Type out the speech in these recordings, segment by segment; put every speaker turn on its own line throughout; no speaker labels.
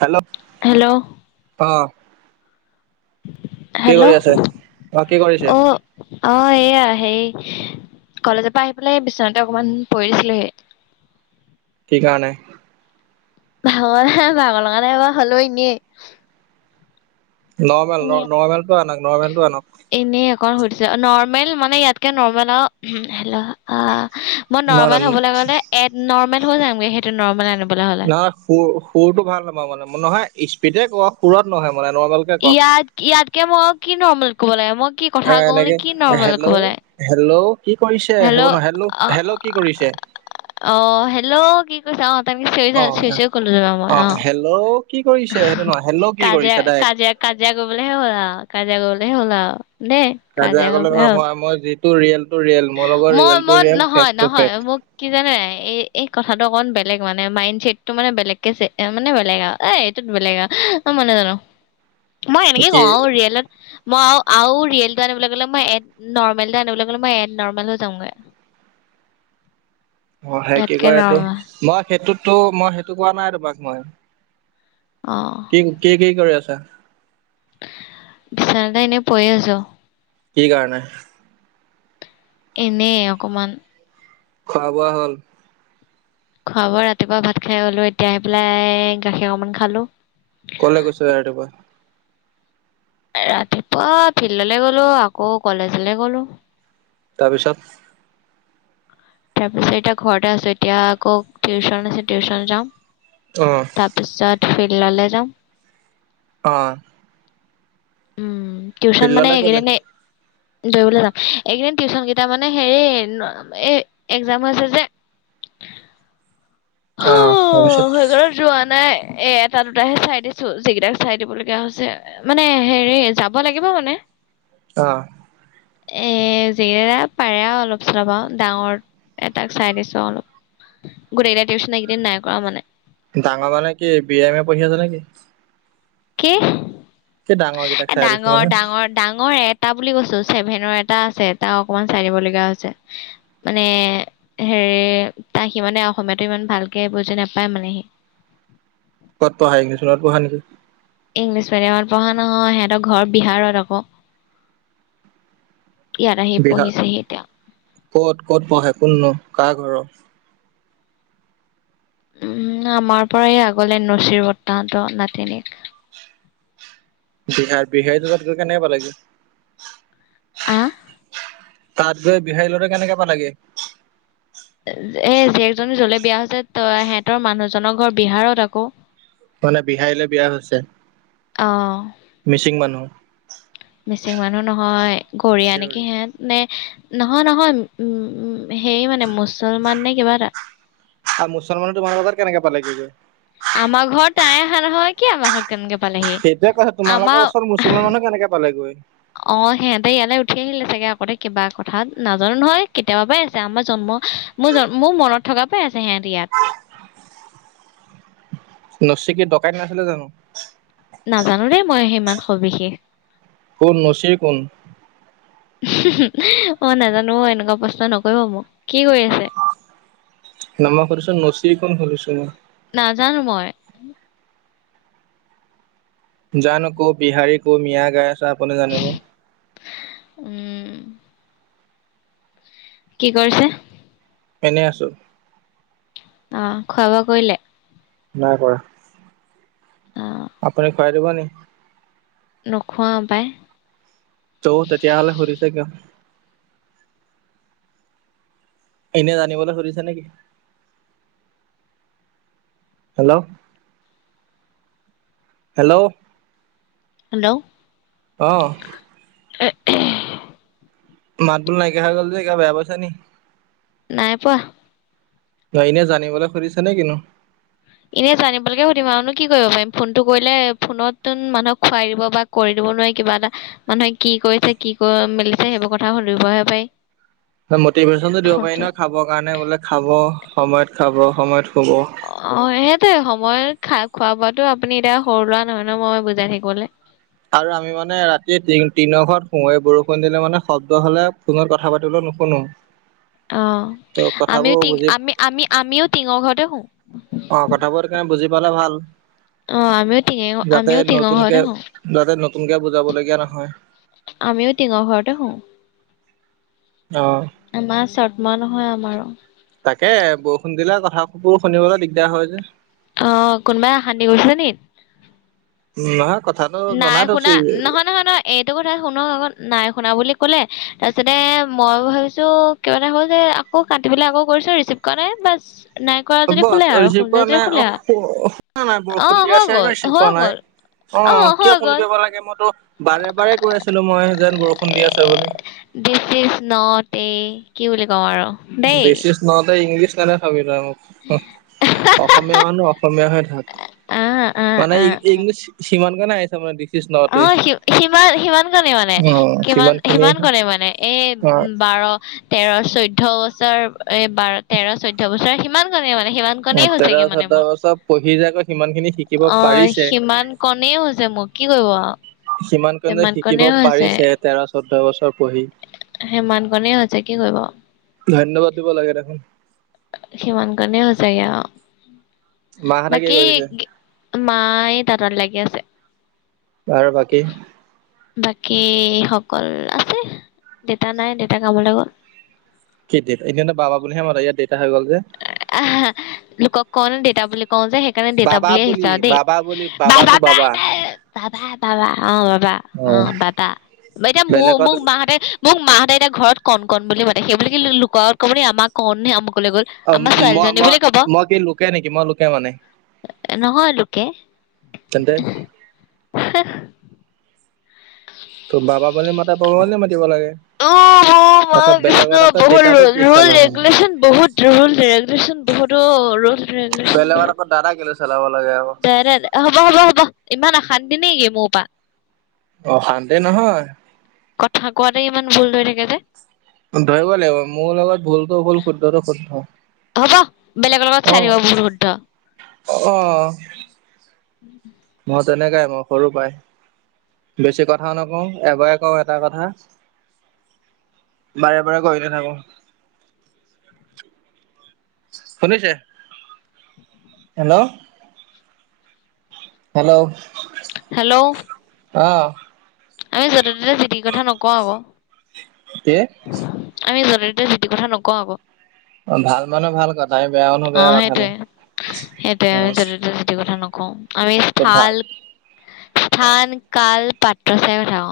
Hello
hello
অ কি
hello
কৰি আছে কি কৰিছে
অ অ এইয়া সেই কলেজৰ পৰা আহি পেলাই বিচনাতে অকমান পঢ়ি দিছিলোহি হয়
গানে
ভাগৰ ভাগৰ লগ নাইবাৰ হ'ল নে
নৰ্মেল নৰ্মেলটো আনক নৰ্মেলটো আনক
হৈছে নৰ্মেল মানে ইয়াতকে নৰ্মেল আৰু হেল্ল অ মই
নহয় ন
নৰ্মেল হবলৈ গ'লে এড নৰ্মেল হৈ যামগে সেইটো নৰ্মেল আন
নহয় সুৰ সুৰটো ভাল হমাৰ মানে ম নহয় স্পিডে ক সুৰত নহয় মানে নৰ্মেল কে কওক
ইয়াত ইয়াতকে মই কি নৰ্মেল কব লাগে মই কি কথা
আহ
কওঁ নে
এনেকে
কি নৰ্মেল ক'ব
হেল্ল'
লাগে
হেল্ল' কি কৰিছে হব ন হেল্ল
অ
হেল্ল' কি কৰিছে
অ হেল্ল' কি কৈছা অ
অ
তনেকে কলো যাবা মই অ
হেল্ল' কি কৰিছে সেইটো নহয় হেল্ল' কি
কাজিয়া
কৰিছে ডাইৰেক্ট
কাজিয়া কাজিয়া কৰিবলৈহে হ'লা কাজিয়া কৰিবলৈহে হ'লা দে কাজিয়া
গলে
কৰিম আৰু
মই মই যিটো ৰিয়েল টো ৰিয়েল মোৰ লগৰ
মই
ৰিয়েল টো
মই
ৰিয়েল ফেক
নহয়
টো
নহয়
ফেক
মোক কি জানে এই এই কথাটো অ বেলেগ মানে মাইড চছেটটো মানে বেলেগকে মানে বেলেগ আৰু এ এইটোত বেলেগ অ মানে জানো মই এনেকে
কি
কওঁ আৰু ৰিয়েলত মই আৰু ৰিয়েল টো আনিবলৈ গ'লে মই এড নৰ্মেলটো আনিব গলে মই এড নৰৰ্মেল হৈ যওঁগে
অ সেই কি কয় এইটো মই সেইটোতো মই সেইটো কোৱা নাই তোমাক মই
অ
কি কি কি কৰে আছা
বিছনাদ এনে পৰি আছো
কি কাৰণে
এনেই অকমান
খোৱা বোৱা হ'ল
খোৱা বোৱা ৰাতিপুৱা ভাত খাই গলো এতিয়া আহি পেলাই গাখীৰ অকমান খালো
কলৈ গৈছো ৰাতিপোৱা
ৰাতিপুৱা ফিল্ডলৈ গ'লো আকৌ কলেজলে গলো
তাৰপিছত
তাৰপিছত এতিয়া ঘৰতে আছো এতিয়া আকৌ টিউচন আছে টিউশচন যাম
অ
তাৰপিছত ফিল ললে যাম
অ
উ টিউচন মানে
ফিল্ডলে
এই
কেলে
কিদিনে দৰিবলৈ যাম এইকেইদিন টিউচন কেইটা মানে হেৰি এ এক্জাম হৈছে যে [unintelligible] অ সেইঘৰত যোৱা নাই এ এটা দুটাহে চাই দিছো যিকেইটা চাই দিব লগগীয়া হৈছে মানে হেৰি যাব লাগিব মানে
অ
এ যি পাৰে আৰু অলপ চলপ আৰু ডাঙৰ এটাক চাই দিছো অলপ গোটেইটা টিউশ্যচন কেইদিন নাই কৰা মানে
ডাঙৰ মানে কি বি এম এ পঢ়ি আছে নেকি
কি
কি ডাঙৰ কেইটাক
এ
চাই দিছো
ডাঙৰ
মানে
ডাঙৰ ডাঙৰ এ এটা বুলি কৈছো চছেভেনৰ এটা আছে তটা অকমান চাই দিবলগা হৈছে মানে হেৰি সি মানে অসমীয়াাতটো ইমান ভালকে বুজি নাপায় মানে সি
ক'ত পঢ়া একচোনত পঢ়া নেকি
ইংলিছ মিডিয়ামত পঢ়া নহয় সিহঁতৰ ঘৰ বিহাৰত আকৌ ইয়াত আহি
বিহাৰ
পঢ়িছেহি এতিয়া।
কত ক'ত পঢ়ে কোননো কাৰ ঘৰৰ
উম আমাৰ পৰাই আগলে নচিৰ বৰ্তাহত নাতিনক [unintelligible]
বিহাৰ বিহাৰটো তাত গৈ কেনেকুৱা লাগে
আহ
তাত গৈ বিহাৰী লত কেনেকে প লাগে
এই জীয়েকজনী যলে বিয়া হৈছে ত সিহঁতৰ মানুহজনৰ ঘৰ বিহাৰত আকৌ
মানে বিহাৰীলৈ বিয়া
অ
হৈছে মিচিং মানুহ
[unintelligible] মানুহ নহয় গৰীয়া নেকি
দেউৰী
সিহঁত নে নহয় নহয় উম সেই মানে মুছলমান নে কিবা এটা
আৰু মুছলমানো তোমাৰ বজাৰ কেনেকে পালে কি যে
আমাৰ ঘৰত তাই অহা নহয় কি আমাৰ ঘ
সেইটয়ে কৈছ তোমালোকৰ ওচৰ মুছলমান মানুহ কেনেকে পালেগৈ
অ সিহঁতে ইয়ালৈ উঠি আহিলে চাগে আগতে কিবা কথা নাজানো নহয় কেতিয়াবা পৰাই আছে আমাৰ জন্ম মোৰ মোৰ মনত থকা পাই আছে সিহত ইয়াত
নচ কি ডকাইত নাছিলে জানো
নাজানো দেই মই সি ইমান সবিশেষ
কোন নচীৰ কোন
অ নাজানো এনেকুৱা প্ৰশ্ন নকৰিব মোক কি কৰি আছে [unintelligible]
[unintelligible] কৰিছো নচি ক খছো মই
নাজানো মই
জানো ক' বিহাৰী কো মিয়া গাই আছা আপুনি জানিব
উম কি কৰিছে
এনেই আছো
অ খোৱা বোৱা কৰিলে
নাই কৰা
অ
আপুনি খুৱাই দিব নিে
নখোৱা পাই
ত ততিয়াাহল সোদীছা কি অঁ এনে জানিবলৈ সুধিছে নেকি হেল্ল' হেল্ল'
হেল্ল'
অহ
[unintelligible]
মাত বোল নাইকিয়া হৈ গ'ল যে কিব বেয়া পাইছা নি
নাই পোৱা
ন এনে জানিবলৈ খুজিছ নে কন্তু
এনেই জানিবলৈকে সুধম আৰুনো কি কৰিব পাৰিম ফোনটো কৰিলে ফোনতোন মানুহক খুৱাই দিব বা কৰি দিব নোৱাৰ কিবা এটা মানুহে কি কৰিছে কি ক মেলিছে সেইবোৰ কথা সুধিবহে পাৰি
মটিভেশ্বনতটো দিব পাৰি
ফোনটোত
নহয় খাবৰ কাৰণে বোলে খাব সময়ত খাব সময়ত শুব।
অ অ সেইটে সময় খাক খোৱা বোৱাতটো আপুনি এতিয়া সৰু লোৱা নহয় ন মই বুজাই থাকিবলৈ
আৰু আমি মানে ৰাতিয় তি তিনৰ ঘত সোমে বৰষুণ দিলে মানে শব্দ হলে ফোনত কথা পাতিলো ক কোনো
অ আমিও টি আমি আমি আমিও টিঙৰ ঘৰতে শু
অ কথাবোৰকাৰণে বুজি পালে ভাল
অ আমিও টিঙে
যাতে
আমিও টিঙৰ ঘৰতে
নতুনকে
শু
যাতে নতুনকে বুজাব লগগীয়া নহয়
আমিও টিঙা ঘৰতে হো
অ
আমাৰ চদমা নহয় আমাৰো
তাকে বৰষুণ দিলে কথাবোৰ শুনিবলৈ দিগদাৰ হয় যে
আহ কোনোবাই শান্তদি কৰিছে নি
উম কথাটো
নাই
জনাই
শুনা
থৈছো
নহয় নহয় নহয় এইটো কথা শুনো আক নাইু শুনা বুলি ক'লে তাৰপিছতে মই ভাবিছো ক মে হল যে আকৌ কাটি পেলাই আকৌ কৰিছ চিপ কৰাে বছ
বছ ৰিচিভ কৰা নাই অ
আৰু
শু নাই
অ
বৰষুণ দিয়া
হৈ
আছে
গ'ল
ৰিচিভ
হৈ
কৰা নাই
গ'ল
অ
হৈ
কিয় ফোন
গ'ল
কৰিব লাগে মইতো বাৰে বাৰে কৈ আছিলো মই যেন বৰষুণ দি আছে বুলি
নট কি বুলি কওঁ আৰু দেই
বেছি নতে ইংলিছ নানে ভাবি অসমীয়া মানহ অসমীয়া হৈে থাক
আহ আহ
মানে এই এইগো সিমান কনেে আছে আানাৰ
অি সিমান সিমান কনে মানে
অ',
কিমান
খিনি
সিমান কনে মানে এই
অ',
বাৰ তেৰ চৈধয় বছৰ এ বাৰ তেৰ চৈধ্য় বছৰ সিমান কনেে মানে সিমান কনে
তেৰ
হৈছে কি মানে
চৈধ্য
মোৰ
বছৰ পঢ়ি যাকৈ সিমান খিনি শিকিব
অ
পাৰিছে।
সিমান কণ হৈছে মোৰ কি [unintelligible]
সিমান কনেে শিকিব পাৰিছে তেৰ চৈধ্্য বছৰ পঢ়ি।
হে মান কনে হৈছে কি কৰিব
ধন্যবাদ দিব লাগে দেখোন
সিমান কাৰণে হৈ হৈছেগ
মাহঁতে কি
বাকী
কৰিছে
মায় ততত লাগি আছে
ব বাকী
বাকী সকল আছে দেতা নাই দেতা কামলৈ গ'ল
কি ডট এনেে বাবা বুলিহে মত ইয়াত দেতটা হৈ গ'ল যে
আহা লোকক কওঁ ন দেউতা বুলি কওঁ যে সেইকাৰণে দেউতা বুলিিয় আহিছা আৰু দেই
বা
তাবা তাবা অ বাবা অ পাবা এতিয়া মোৰ
বেলেগত
মোক মাহঁতে মোক মাহতে এতিয়া ঘৰত কণ কণ বুলি মাতে সেইব ক কি লুোক ক'বলৈি আমাক কণহে আমুকলৈ গ'ল
অ
আমাৰ
মই
ছোৱালীজনী
মই
বুলি ক'ব
মই কি লোকে নেকি মই লোকে মানে
নহয় লোকে
তেন্তে তোৰ বাবা ম মাতা বাবা ম মাতিব লাগে
অ মা
আকৌ
কৃষ্ণ
বেলেগত আকৌ
বহুত
দেউতাটো কি
ৰুল
চালা মানে।
ৰেগুলেশ্যন বহুত ৰল ৰেগুলেশচন বহুতো ৰজিলচন ব
বেলেগত আকৌ দাদা কেলে চলাব লাগে আকৌ
দে, দে, দে, হ'ব, হ'ব, হ'ব ইমান অশান্তি নেকি মোৰ পৰা।
অ শান্তি নহয়।
কথা কোৱাটাই ইমান ভুল হৈ থাকে যে।
ধৰিব লাগিব মোৰ লগত ভুলতটো ভুল শুদ্ধটো শুদ্ধ।
হ'ব বেলেগৰ লগত চাইথাকিবা ভূল শুদ্ধ।
অঁ
উম [inaudible]
অ' তেনেকাই মই সৰু পাই। বেছি কথাও নকওঁ এবাৰে কওঁ এটা কথা। বাৰে বাৰে কৰি নাথাকো। শুনিছে হেল্ল'। হেল্ল'।
হেল্ল'।
অহ
আমি য'তে ত'তে জি চিৰ কথা নকওঁ আকৌ।
তে
আমি যতে তটে যি তি কথা নকওঁ আকৌ।
অ ভাল মানুহ ভাল কথা আমি বেয়া মানুহ
অ
বেয়া কথা ন
সেইটোয়ে। সেইটোয়ে
অ
আমি যতে তাকে জি কথা নকওঁ। আমি স
ত ভাল
স্থান কাল পাত্ৰহে বনাও।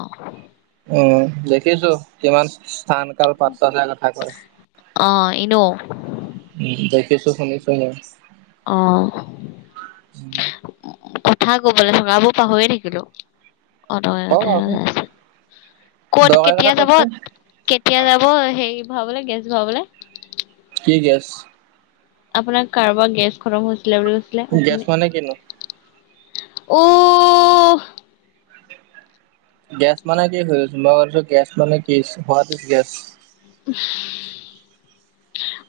উ দেখিছো কিমান স্থান কাল পাত্ৰ য কথা কয়।
অ ইনো।
উম দেখিছো শুনিছুনি
অ কথাা কবলৈ থকাবৌ পাহৰিয়ে থাকিলো অক
কওক
কথ আ
আকৌ
ক'ত
দৰকাৰী কথা
কেতিয়া যাব।
কওকচোন
কেতিয়া যাব সেই ভৰাবলে গেছ ভৰাবলে।
কি গেছ।
আপোনাৰ কাৰোবাৰ গেছ খতম হৈছিলে বুলি কৈছিলে
গেছ মানে কিনো?
আপুনি। অহ।
গেছ মানে কি হৈছ মই কছো গেছ মানে কি হোৱছ গেছ
উম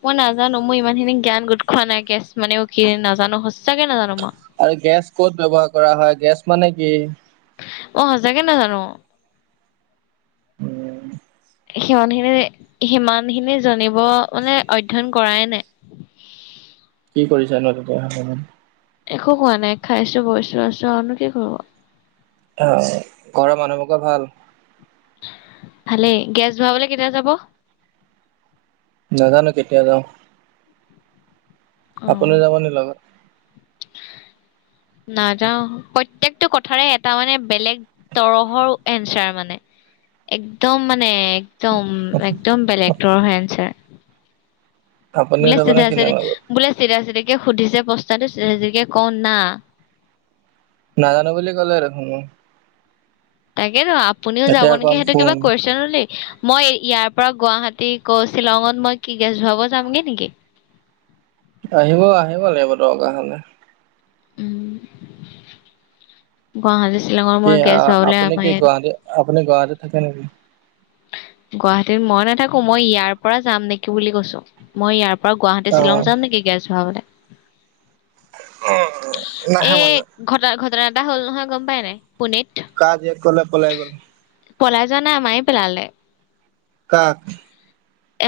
মই নাজানো মোৰ ইমানখিনি জ্ঞান গোট খোৱা নাই। গেছ মানে কি নাজানো সচাকে নাজানো মই।
আৰু গেছ ক'ত ব্যবহাৰ কৰা হয়। গেছ মানে কি?
অ সঁচাকে নাজানো।
উম।
সিমানখিনি সিমানখিনি জানিব মানে অধ্য়ন [unintelligible] কৰাই নাই হয় [inaudible]
কি কৰিছা ন ত হগান [inaudible]
একো কোৱা নাই খাইছো বৈছো আছো আৰুনো কি কৰো
আহ ঘৰৰ মানুহবোকে ভাল।
ভালেই গেছ ভৰাবলৈ কেতিয়া যাব।
নাজানো কেতিয়া যাও আপুনি যাব নি লগত।
হয় নাজাওঁ প্ৰত্যেকটো কথাৰে এটা মানে বেলেগ তৰহৰ এনচাৰ মানে। একদম মানে একদম একদম বেলেগ হৈ [unintelligible] আছে
আপুনিও
বোলে
যাব নে
চিধা
কিনো
চিধি
লগত?
বোলে চিধা চিতিকে সুধিছে প্ৰশ্নটো চিধাকে কোওনা
নাজানো বুলি ক'লে আৰুখয় [unintelligible]
তাকেেতো আপুনিও যাব নেকি
অকণ
সেইটো কিবা
ফোন
কৰিছে [unintelligible] নো দি মই ইয়াৰ পৰা গুৱাহাটী ক শ্বিলঙত মই কি গেছ ধৰাব যামগে নেকি।
আহিব আহিব লাগিব দৰকা হলে।
উম গুৱাহাটী। শ্বিলঙৰ মই গেছ হাওলে আমাৰ ইয়াত
মানে গাঁৱতে থাকে নেকি
গুৱাহাটীত মই নাথাকো মই ইয়াৰ পৰা যাম নেকি বুলি কৈছো মই ইয়াৰ পৰা প গুৱাহাটী শ্বিলং
অ'
যাম নেকি গেছ ভৰাবলৈ এ
নাহে মানে।
ঘটা ঘটনা এটা হ'ল নহয় গম পাই নাই পুনিত
কাজ এক কলে পলাই গল
পলাই যোৱা নাই আমায়ে পেলালে
ক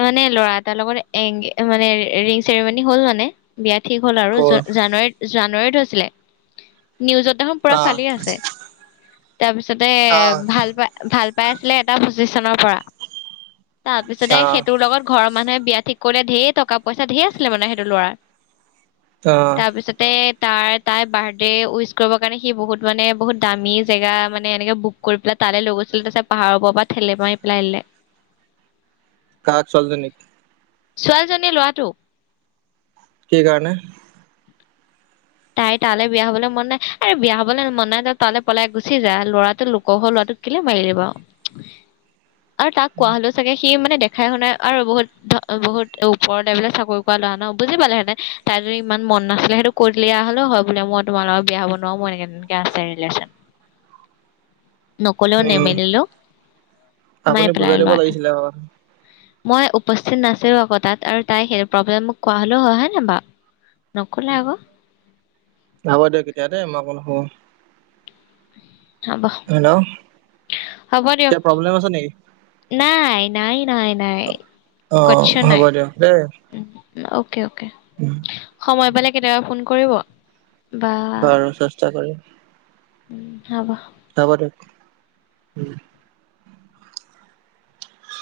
মানে ল'ৰা এটাৰ লগত এগ মানে ৰিং চেৰিমনী হ'ল মানে বিয়াত ঠিক হ'ল আৰু
ক'ৰ?
জ জানুৱাৰীত জানুৱাৰীত হৈছিলে নিউজত দেখোন পুৰা ফালি আছে তাৰপিছতে ভাল পা ভাল পাই আছিলে এটা পজিশ চনৰ পৰা তাৰপিছতেেই ঘৰৰ মানুহে বিয়া ঠিক কৰিলে ঢেৰ টকা পইচা ে আছিলে মানে সেইটো ল'াৰ তাৰপিছতে তাৰ তাইৰ বাৰ্থডে উইচ কৰিবৰ কাৰণে সি বহুত মানে বহুত দামী জেগা মানে এনেকে বুক কৰি পেলাই তালৈ লগ আছিলে তাছ পাহাৰৰ পৰা ঠেলে পৰাাৰি পেলাই আহিলে
কাক চলতে নেকি
ছোৱালীজনীয়ে লোৱাটো
কি কাৰণে
তাই তালৈ বিয়া হবলৈ মন নাই আ বিয়া হবলৈ মন নাই ত তালৈ পলাই গুচি যা ল'ৰাটো লোকহ লৰা ে মাৰ দিবা আৰু তাক কোৱা হলেও চাগে সি মানে দে খাই শুনোই আৰু বহুত ধ বহুত ওপৰলেবিলাক চাকৰি কৰা লৰা ন বুজি পালেহেঁতে তাই ইমান মন নাছিলে সেইটো কৰি লিয়া হলেও হয় বোলে মই তোমাৰ লগত বিয়া হ'ব নোৱাৰো মোৰ এনেক তেনেকে আছে লেচন নকলেও
উম
নেমেলিলো মাই
আপুনি
পেলাই
বুজাই দিব
লটো
লাগিছিলে অ
মই উপস্থিত নাছিলো আকৌ তাত আৰু তাই সেই প্ৰব্লেম মোক কোৱা হলেও হয় হয়নেে বাু নকলে আকৌ
হব দিয়ক তেতিয়া দে মই অো নখব
হব হ'ব দিয়ক
কিবা প্ৰব্লেম আছে নেকি
নাই নাই নাই নাই
অ
কছ
হ'ব দিয়ক দেই
নাইেে সময় পালে কেতিয়াবা ফোন কৰিব
বাৰু চেষ্টা কৰিম
উম হব
তাবা দে